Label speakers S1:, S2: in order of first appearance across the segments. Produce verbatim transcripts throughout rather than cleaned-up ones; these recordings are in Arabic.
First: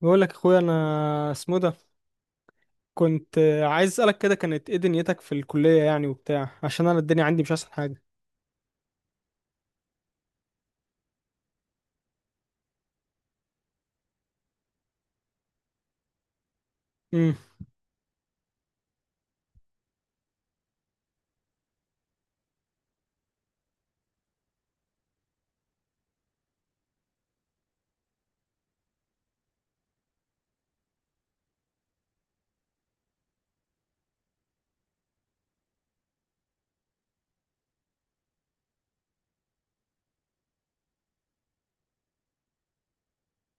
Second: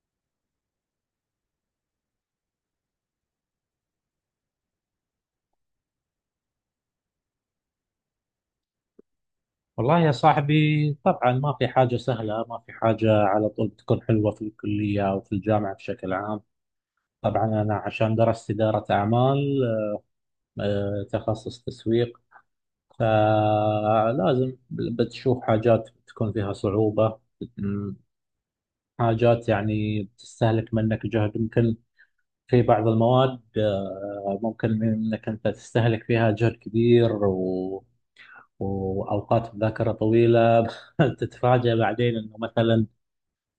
S1: بقول لك اخويا انا اسمه ده. كنت عايز اسالك كده، كانت ايه دنيتك في الكليه يعني وبتاع؟ عشان انا الدنيا عندي مش احسن حاجه.
S2: والله يا صاحبي، طبعا ما في حاجة سهلة، ما في حاجة على طول بتكون حلوة في الكلية أو في الجامعة بشكل عام.
S1: امم
S2: طبعا أنا عشان درست إدارة أعمال، آه، تخصص تسويق، فلازم بتشوف حاجات تكون فيها صعوبة. م- حاجات يعني بتستهلك منك جهد يمكن، في بعض المواد آه، ممكن إنك أنت تستهلك فيها جهد كبير و... وأوقات مذاكرة طويلة تتفاجأ بعدين إنه مثلا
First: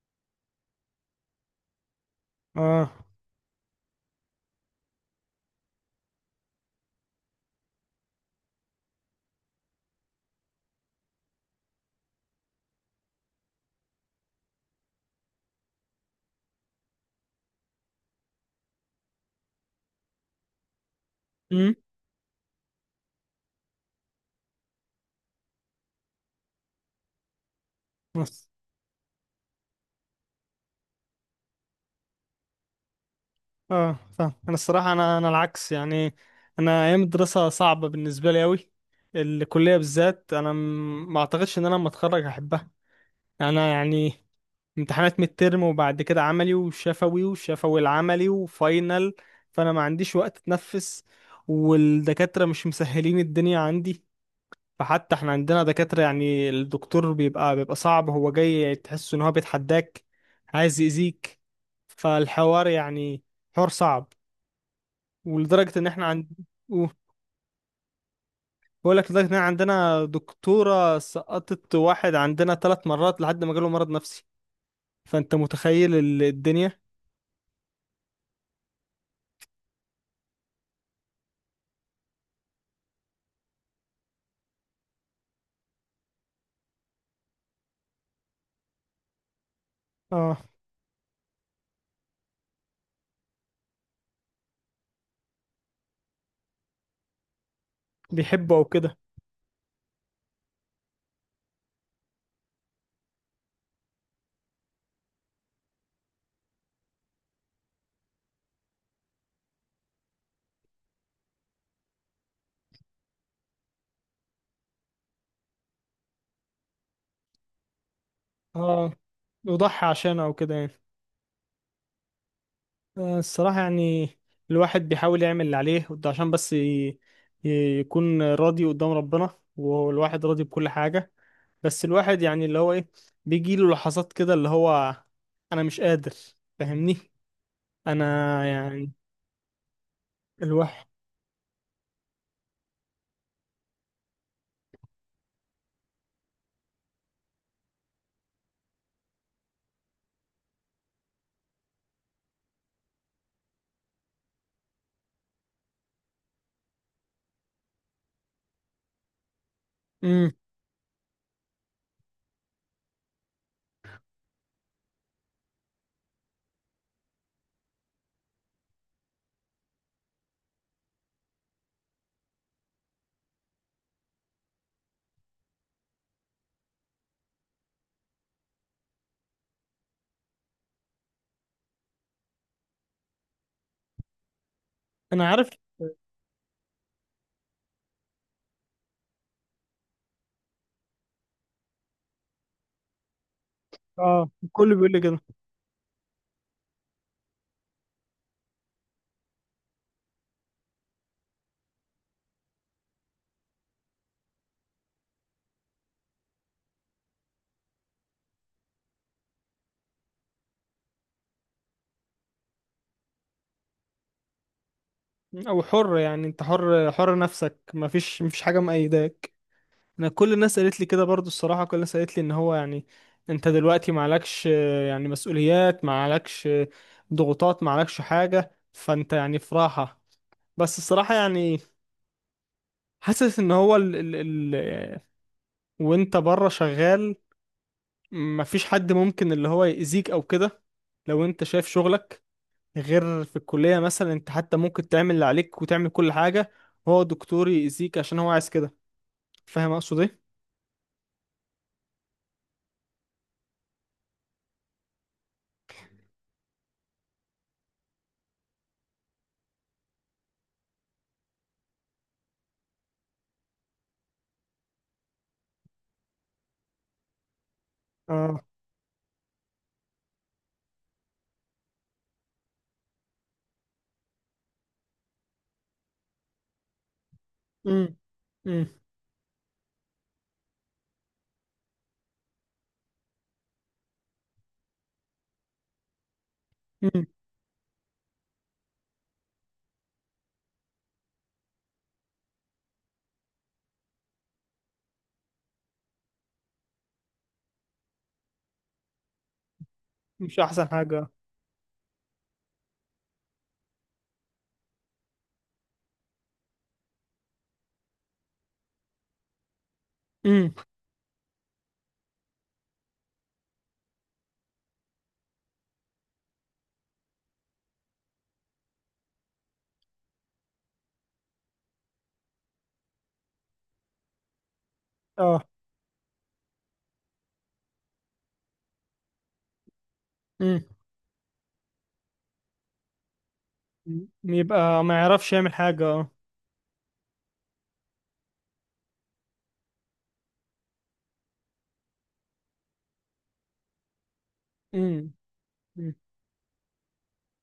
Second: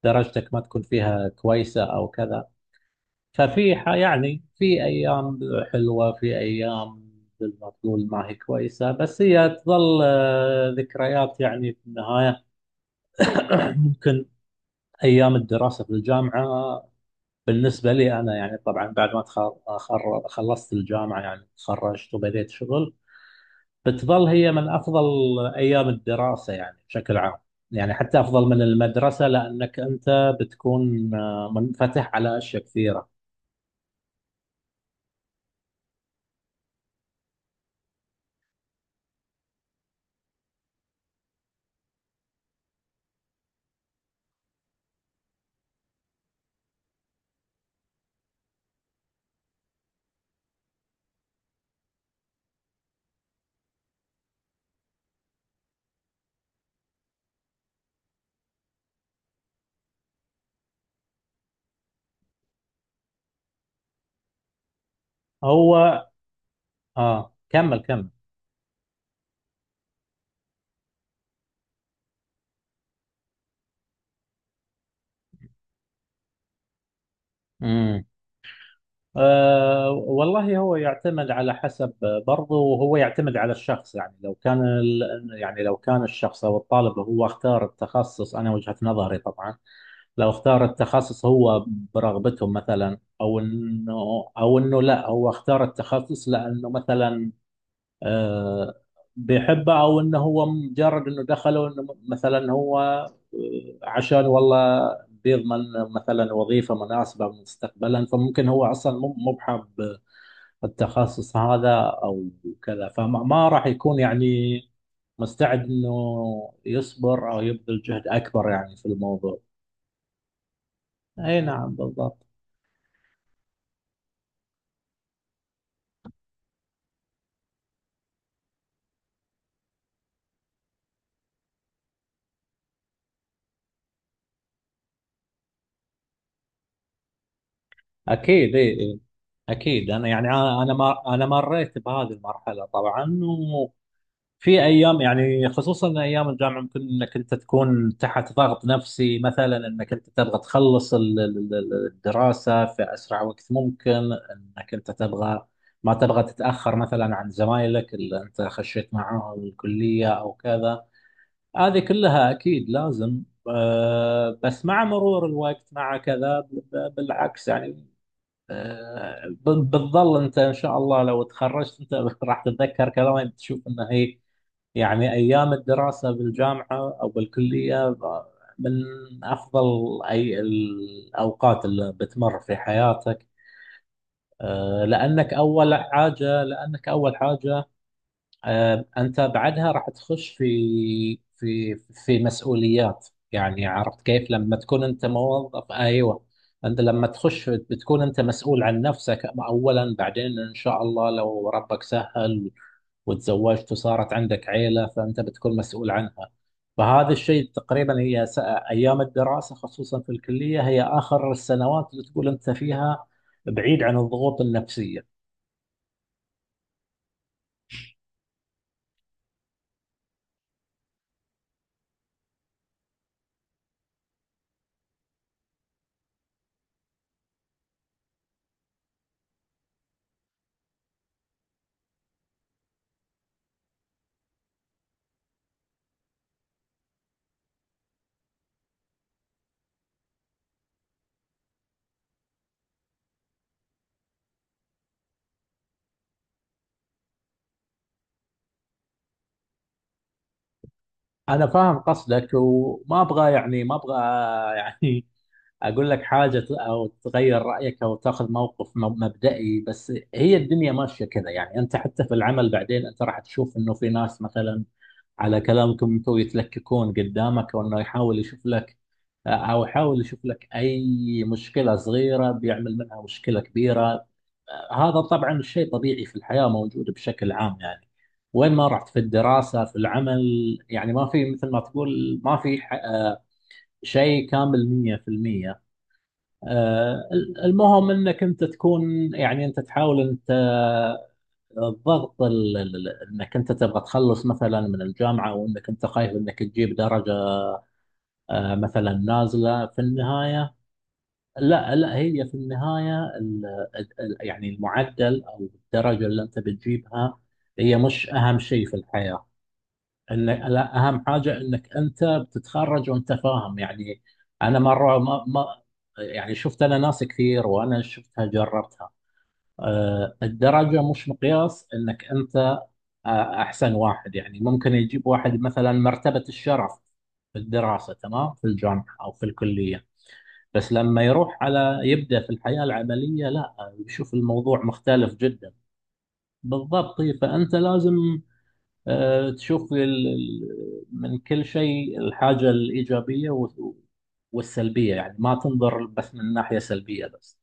S2: درجتك ما تكون فيها كويسة أو كذا.
S1: اه.
S2: ففي ح- يعني في أيام حلوة، في أيام مثل ما تقول ما هي كويسة، بس هي تظل آه، ذكريات يعني في النهاية. ممكن أيام الدراسة في الجامعة بالنسبة لي أنا، يعني طبعا بعد ما تخ- خر- خلصت الجامعة يعني
S1: امم.
S2: تخرجت وبديت شغل، بتظل هي من أفضل أيام الدراسة يعني بشكل عام، يعني حتى أفضل
S1: بس
S2: من المدرسة، لأنك أنت بتكون آه، منفتح على أشياء كثيرة.
S1: اه، فاهم انا. الصراحه انا انا العكس يعني. انا ايام الدراسه صعبه بالنسبه لي قوي. الكليه بالذات، انا م- ما اعتقدش ان انا لما اتخرج هحبها. يعني انا يعني امتحانات ميد ترم وبعد كده عملي وشفوي، وشفوي العملي، وفاينل. فانا ما عنديش وقت اتنفس. والدكاتره مش مسهلين الدنيا عندي. فحتى احنا عندنا دكاترة يعني الدكتور بيبقى بيبقى صعب، هو جاي تحس ان هو بيتحداك، عايز يأذيك. فالحوار يعني حوار صعب. ولدرجة ان
S2: هو،
S1: احنا عند،
S2: اه كمل كمل.
S1: بقول لك لدرجة ان احنا عندنا دكتورة سقطت واحد عندنا ثلاث مرات لحد ما جاله مرض نفسي. فانت متخيل ال- الدنيا.
S2: امم. آه والله، هو يعتمد على حسب، برضه وهو يعتمد على الشخص. يعني لو كان ال... يعني لو كان الشخص او الطالب هو اختار التخصص، انا وجهة نظري طبعا، لو
S1: اه،
S2: اختار التخصص هو برغبته مثلا، او انه، او انه لا، هو اختار التخصص لانه مثلا
S1: بيحبه او
S2: آه،
S1: كده.
S2: بيحبه، او انه هو مجرد انه دخله، انه مثلا هو آه، عشان والله بيضمن مثلا وظيفه مناسبه مستقبلا، فممكن هو اصلا مو مو بحب التخصص هذا او كذا، فما ما راح يكون يعني مستعد انه يصبر او يبذل جهد اكبر يعني في
S1: اه،
S2: الموضوع.
S1: يضحي عشانه او كده يعني.
S2: اي نعم، بالضبط.
S1: آه، الصراحة يعني الواحد بيحاول يعمل اللي عليه، وده عشان بس ي- ي- يكون راضي قدام ربنا، والواحد راضي بكل حاجة. بس الواحد يعني اللي هو ايه، بيجيله لحظات كده اللي هو انا مش قادر. فاهمني؟ انا
S2: اكيد، اي،
S1: يعني
S2: إي. اكيد انا، يعني انا أنا
S1: الواحد.
S2: ما انا مريت بهذه المرحله طبعا، في ايام يعني خصوصا ايام الجامعه ممكن انك انت تكون تحت ضغط نفسي مثلا، انك انت تبغى تخلص ال- ال- ال- الدراسه في اسرع وقت ممكن، انك انت تبغى ما تبغى تتاخر مثلا عن زمايلك اللي انت خشيت معاهم الكليه
S1: امم.
S2: او كذا. هذه كلها اكيد لازم. آه، بس مع مرور الوقت مع كذا، ب- ب- بالعكس يعني، آه، ب- بتظل انت ان شاء الله لو تخرجت انت راح تتذكر كلامي، بتشوف انه هي يعني أيام الدراسة بالجامعة أو بالكلية من أفضل أي الأوقات اللي بتمر في حياتك. آه،
S1: انا
S2: لأنك
S1: عارف،
S2: أول حاجة، لأنك أول حاجة آه، أنت بعدها راح تخش في في في مسؤوليات، يعني عرفت
S1: اه،
S2: كيف لما
S1: الكل
S2: تكون
S1: بيقول لي
S2: أنت
S1: كده.
S2: موظف. أيوه، أنت لما تخش بتكون أنت مسؤول عن نفسك أولا، بعدين إن شاء الله لو ربك سهل وتزوجت وصارت عندك عيلة فأنت بتكون مسؤول عنها. فهذا الشيء تقريبا هي س- ايام الدراسه خصوصا في الكليه هي اخر السنوات اللي تقول انت فيها بعيد عن الضغوط النفسيه.
S1: او حر، يعني انت حر، حر نفسك، مفيش مفيش حاجة مقيداك. انا كل الناس قالت لي كده برضو الصراحه، كل الناس قالت لي ان هو يعني انت دلوقتي معلكش آه، يعني مسؤوليات، معلكش آه، ضغوطات، معلكش حاجه، فانت يعني في راحه. بس الصراحه يعني حاسس ان هو ال ال ال آه، وانت بره شغال مفيش حد ممكن اللي هو يأذيك او كده لو انت شايف شغلك. غير في الكليه مثلا، انت حتى ممكن تعمل اللي عليك وتعمل كل حاجه، هو دكتور يأذيك عشان هو عايز كده. فاهم اقصد ايه؟
S2: انا فاهم قصدك، وما ابغى يعني ما ابغى يعني اقول لك حاجه ت- او تغير رايك او تاخذ موقف م- مبدئي، بس هي الدنيا ماشيه كذا يعني، انت حتى في العمل بعدين انت راح تشوف انه في ناس مثلا على كلامكم انتم يتلككون قدامك، وانه يحاول يشوف
S1: اه.
S2: لك او حاول يشوف لك اي مشكله صغيره بيعمل منها مشكله كبيره. هذا طبعا شيء طبيعي في الحياه، موجود بشكل عام يعني،
S1: امم.
S2: وين ما رحت في الدراسه في العمل، يعني ما في مثل ما تقول ما في ح- آه، شيء كامل مية في المية. آه، المهم انك انت تكون يعني انت تحاول انت الضغط ال- ال- انك انت تبغى تخلص مثلا من الجامعه، وانك انت خايف انك تجيب درجه آه، مثلا نازله في
S1: مش
S2: النهايه.
S1: احسن حاجة.
S2: لا لا، هي في النهاية ال- ال- يعني المعدل أو الدرجة اللي أنت بتجيبها هي مش أهم شيء في الحياة، إن
S1: امم.
S2: لا، أهم حاجة إنك أنت بتتخرج وأنت فاهم يعني. أنا مرة ما, ما يعني شفت أنا ناس كثير وأنا شفتها جربتها، أه، الدرجة مش مقياس إنك أنت أه، أحسن واحد يعني. ممكن يجيب واحد
S1: اه.
S2: مثلا مرتبة الشرف في الدراسة، تمام، في الجامعة أو في الكلية،
S1: امم.
S2: بس لما يروح على يبدأ في الحياة العملية، لا،
S1: م-
S2: بيشوف الموضوع
S1: يبقى ما
S2: مختلف
S1: يعرفش
S2: جدا.
S1: يعمل حاجة، اه.
S2: بالضبط، طيب، فأنت لازم آه، تشوف ال- ال- من كل شيء الحاجة الإيجابية و- والسلبية،
S1: امم.
S2: يعني ما تنظر
S1: أمم.
S2: بس من ناحية سلبية بس.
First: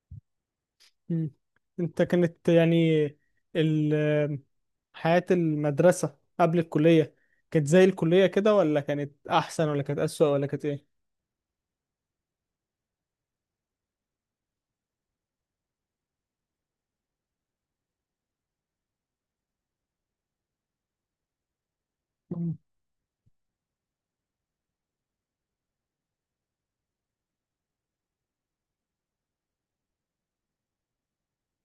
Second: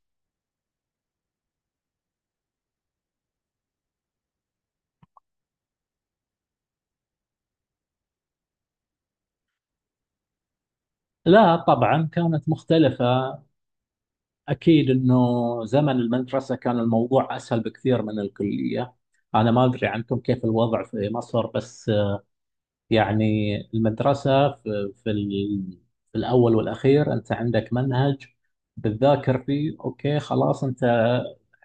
S1: أمم. انت كانت يعني ال- حياة المدرسة قبل الكلية، كانت زي الكلية كده، ولا كانت احسن، ولا كانت اسوأ، ولا كانت ايه؟
S2: لا طبعا كانت مختلفة، أكيد أنه زمن المدرسة كان الموضوع أسهل بكثير من الكلية. أنا ما أدري عنكم كيف الوضع في مصر، بس
S1: امم.
S2: يعني المدرسة في, في, ال- في الأول والأخير أنت عندك منهج بتذاكر فيه، أوكي، خلاص، أنت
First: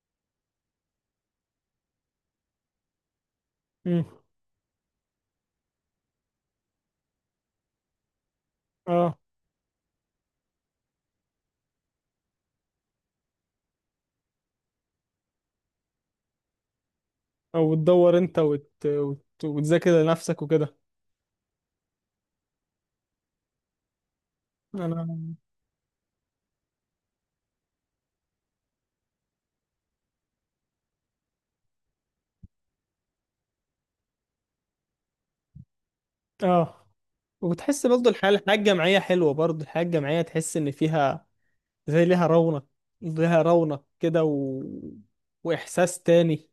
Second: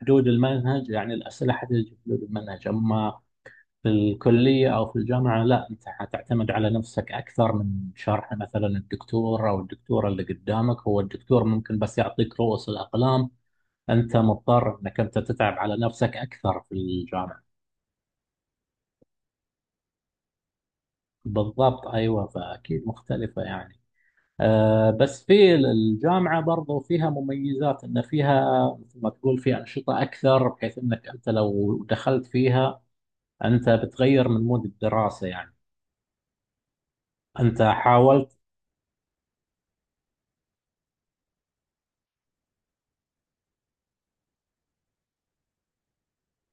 S2: حدود المنهج، يعني الأسئلة حتجي في حدود المنهج. أما في
S1: أمم.
S2: الكلية أو في الجامعة، لا، أنت حتعتمد على نفسك أكثر من شرح مثلا
S1: اه.
S2: الدكتور أو الدكتورة اللي قدامك، هو الدكتور ممكن بس يعطيك رؤوس الأقلام. أنت مضطر أنك أنت تتعب على نفسك أكثر في الجامعة.
S1: او تدور انت وت... وت... وتذاكر لنفسك وكده.
S2: بالضبط، أيوه، فأكيد مختلفة يعني، آه،
S1: انا
S2: بس في الجامعة برضو فيها مميزات، إن فيها مثل ما تقول في أنشطة أكثر، بحيث إنك أنت لو دخلت فيها أنت بتغير من مود الدراسة يعني،
S1: اه،
S2: أنت
S1: وتحس برضه الحياة،
S2: حاولت.
S1: الحياة الجامعية حلوة، برضه الحياة الجامعية تحس ان فيها، زي ليها رونق، ليها رونق كده و، واحساس تاني.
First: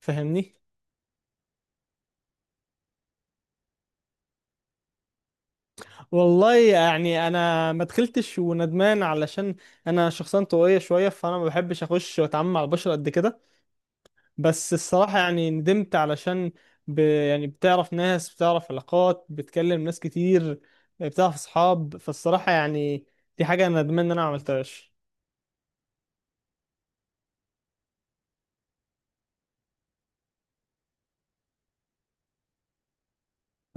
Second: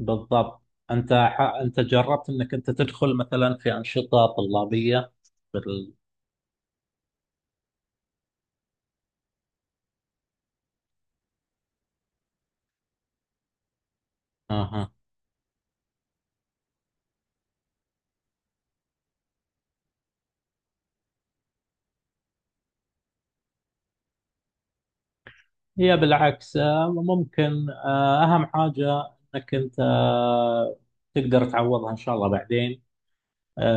S1: فاهمني؟
S2: أنت ح... أنت جربت إنك أنت تدخل مثلا في أنشطة طلابية بال...
S1: والله يعني انا ما دخلتش وندمان، علشان انا شخصيا طويله شويه فانا ما بحبش اخش واتعامل مع البشر قد كده. بس
S2: أها،
S1: الصراحه يعني ندمت، علشان ب، يعني بتعرف ناس، بتعرف علاقات، بتكلم ناس كتير، بتعرف اصحاب. فالصراحه يعني دي حاجه انا ندمان ان انا ما عملتهاش.
S2: هي بالعكس آه، ممكن آه، أهم حاجة إنك أنت آه، تقدر تعوضها إن شاء الله بعدين.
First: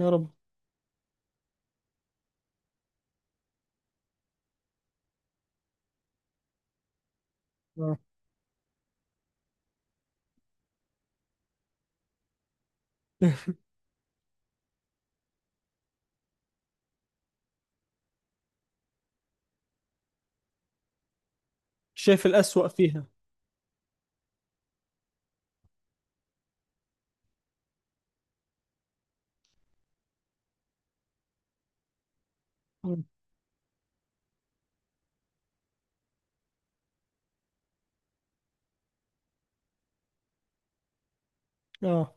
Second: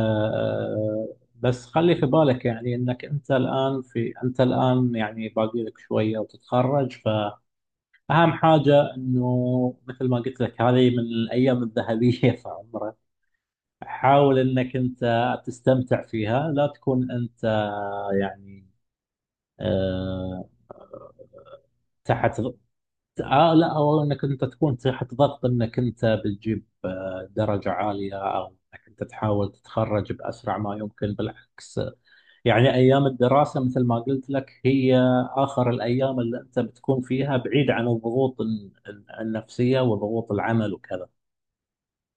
S1: يا رب.
S2: بس خلي في بالك يعني انك انت الان في انت الان يعني باقي لك شويه وتتخرج.
S1: آه.
S2: فاهم حاجه، انه مثل ما قلت لك هذه من الايام الذهبيه في عمرك، حاول انك انت تستمتع فيها، لا تكون انت يعني آه،
S1: شايف
S2: تحت ض-
S1: الأسوأ فيها.
S2: آه لا، او انك انت تكون تحت ضغط انك انت بتجيب آه، درجه عاليه، او انك انت تحاول تتخرج باسرع ما يمكن. بالعكس يعني،
S1: مم.
S2: أيام الدراسة مثل ما قلت لك هي آخر الأيام اللي أنت بتكون فيها بعيد عن الضغوط ال- ال- النفسية وضغوط العمل وكذا.
S1: اه،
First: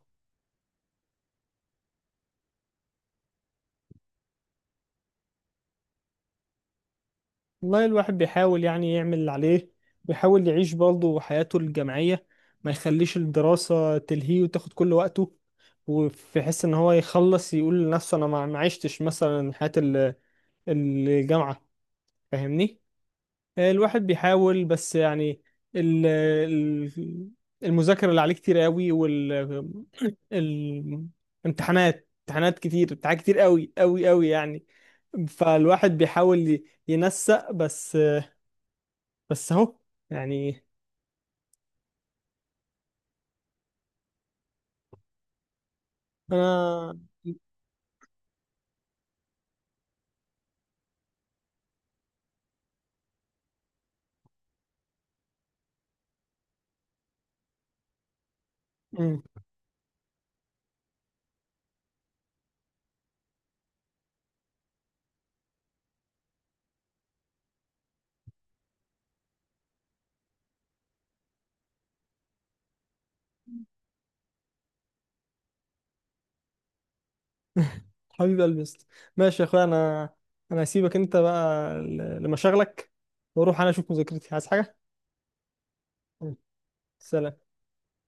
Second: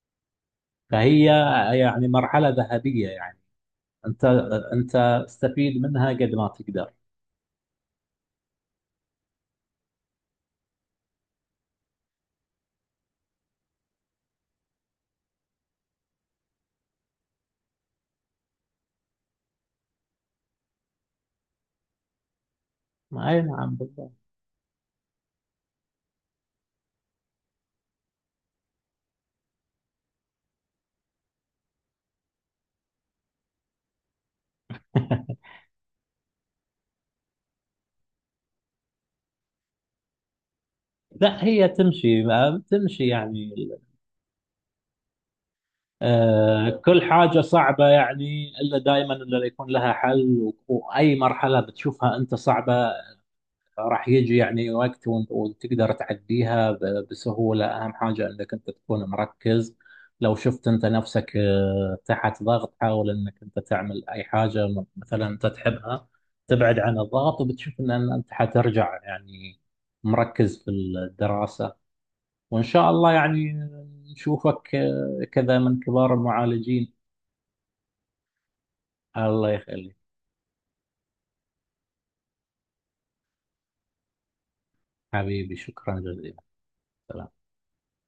S2: فهي يعني مرحلة ذهبية يعني، أنت، أنت استفيد منها قد ما تقدر.
S1: والله الواحد بيحاول يعني يعمل اللي عليه، بيحاول يعيش برضه حياته الجامعية، ما يخليش الدراسة تلهيه وتاخد كل وقته، وفي حس ان هو يخلص يقول لنفسه انا ما ما عشتش مثلا حياة ال- الجامعة. فاهمني؟
S2: أي نعم،
S1: الواحد
S2: بالضبط.
S1: بيحاول بس يعني ال- ال- المذاكرة اللي عليه كتير قوي، وال الامتحانات، امتحانات كتير، امتحانات كتير قوي قوي قوي يعني. فالواحد بيحاول ي- ينسق بس، بس اهو يعني.
S2: لا، هي تمشي ما- تمشي يعني. آه،
S1: انا.
S2: كل حاجة صعبة يعني، إلا دائما إلا يكون لها حل، و- وأي مرحلة بتشوفها أنت صعبة، راح يجي يعني وقت وانت- وتقدر تعديها ب- بسهولة. أهم حاجة أنك أنت تكون
S1: مم.
S2: مركز. لو شفت أنت نفسك آه، تحت ضغط، حاول أنك أنت تعمل أي حاجة م- مثلا أنت تحبها، تبعد عن الضغط، وبتشوف أن أن أنت حترجع يعني مركز في الدراسة. وإن شاء الله يعني نشوفك آه، كذا من كبار المعالجين.
S1: حبيب قلبي يا اسطى. ماشي يا
S2: الله
S1: اخويا
S2: يخليك،
S1: انا، انا هسيبك انت بقى ل- لمشاغلك واروح انا اشوف مذاكرتي عايز حاجه.
S2: حبيبي، شكرا
S1: مم.
S2: جزيلا.
S1: سلام.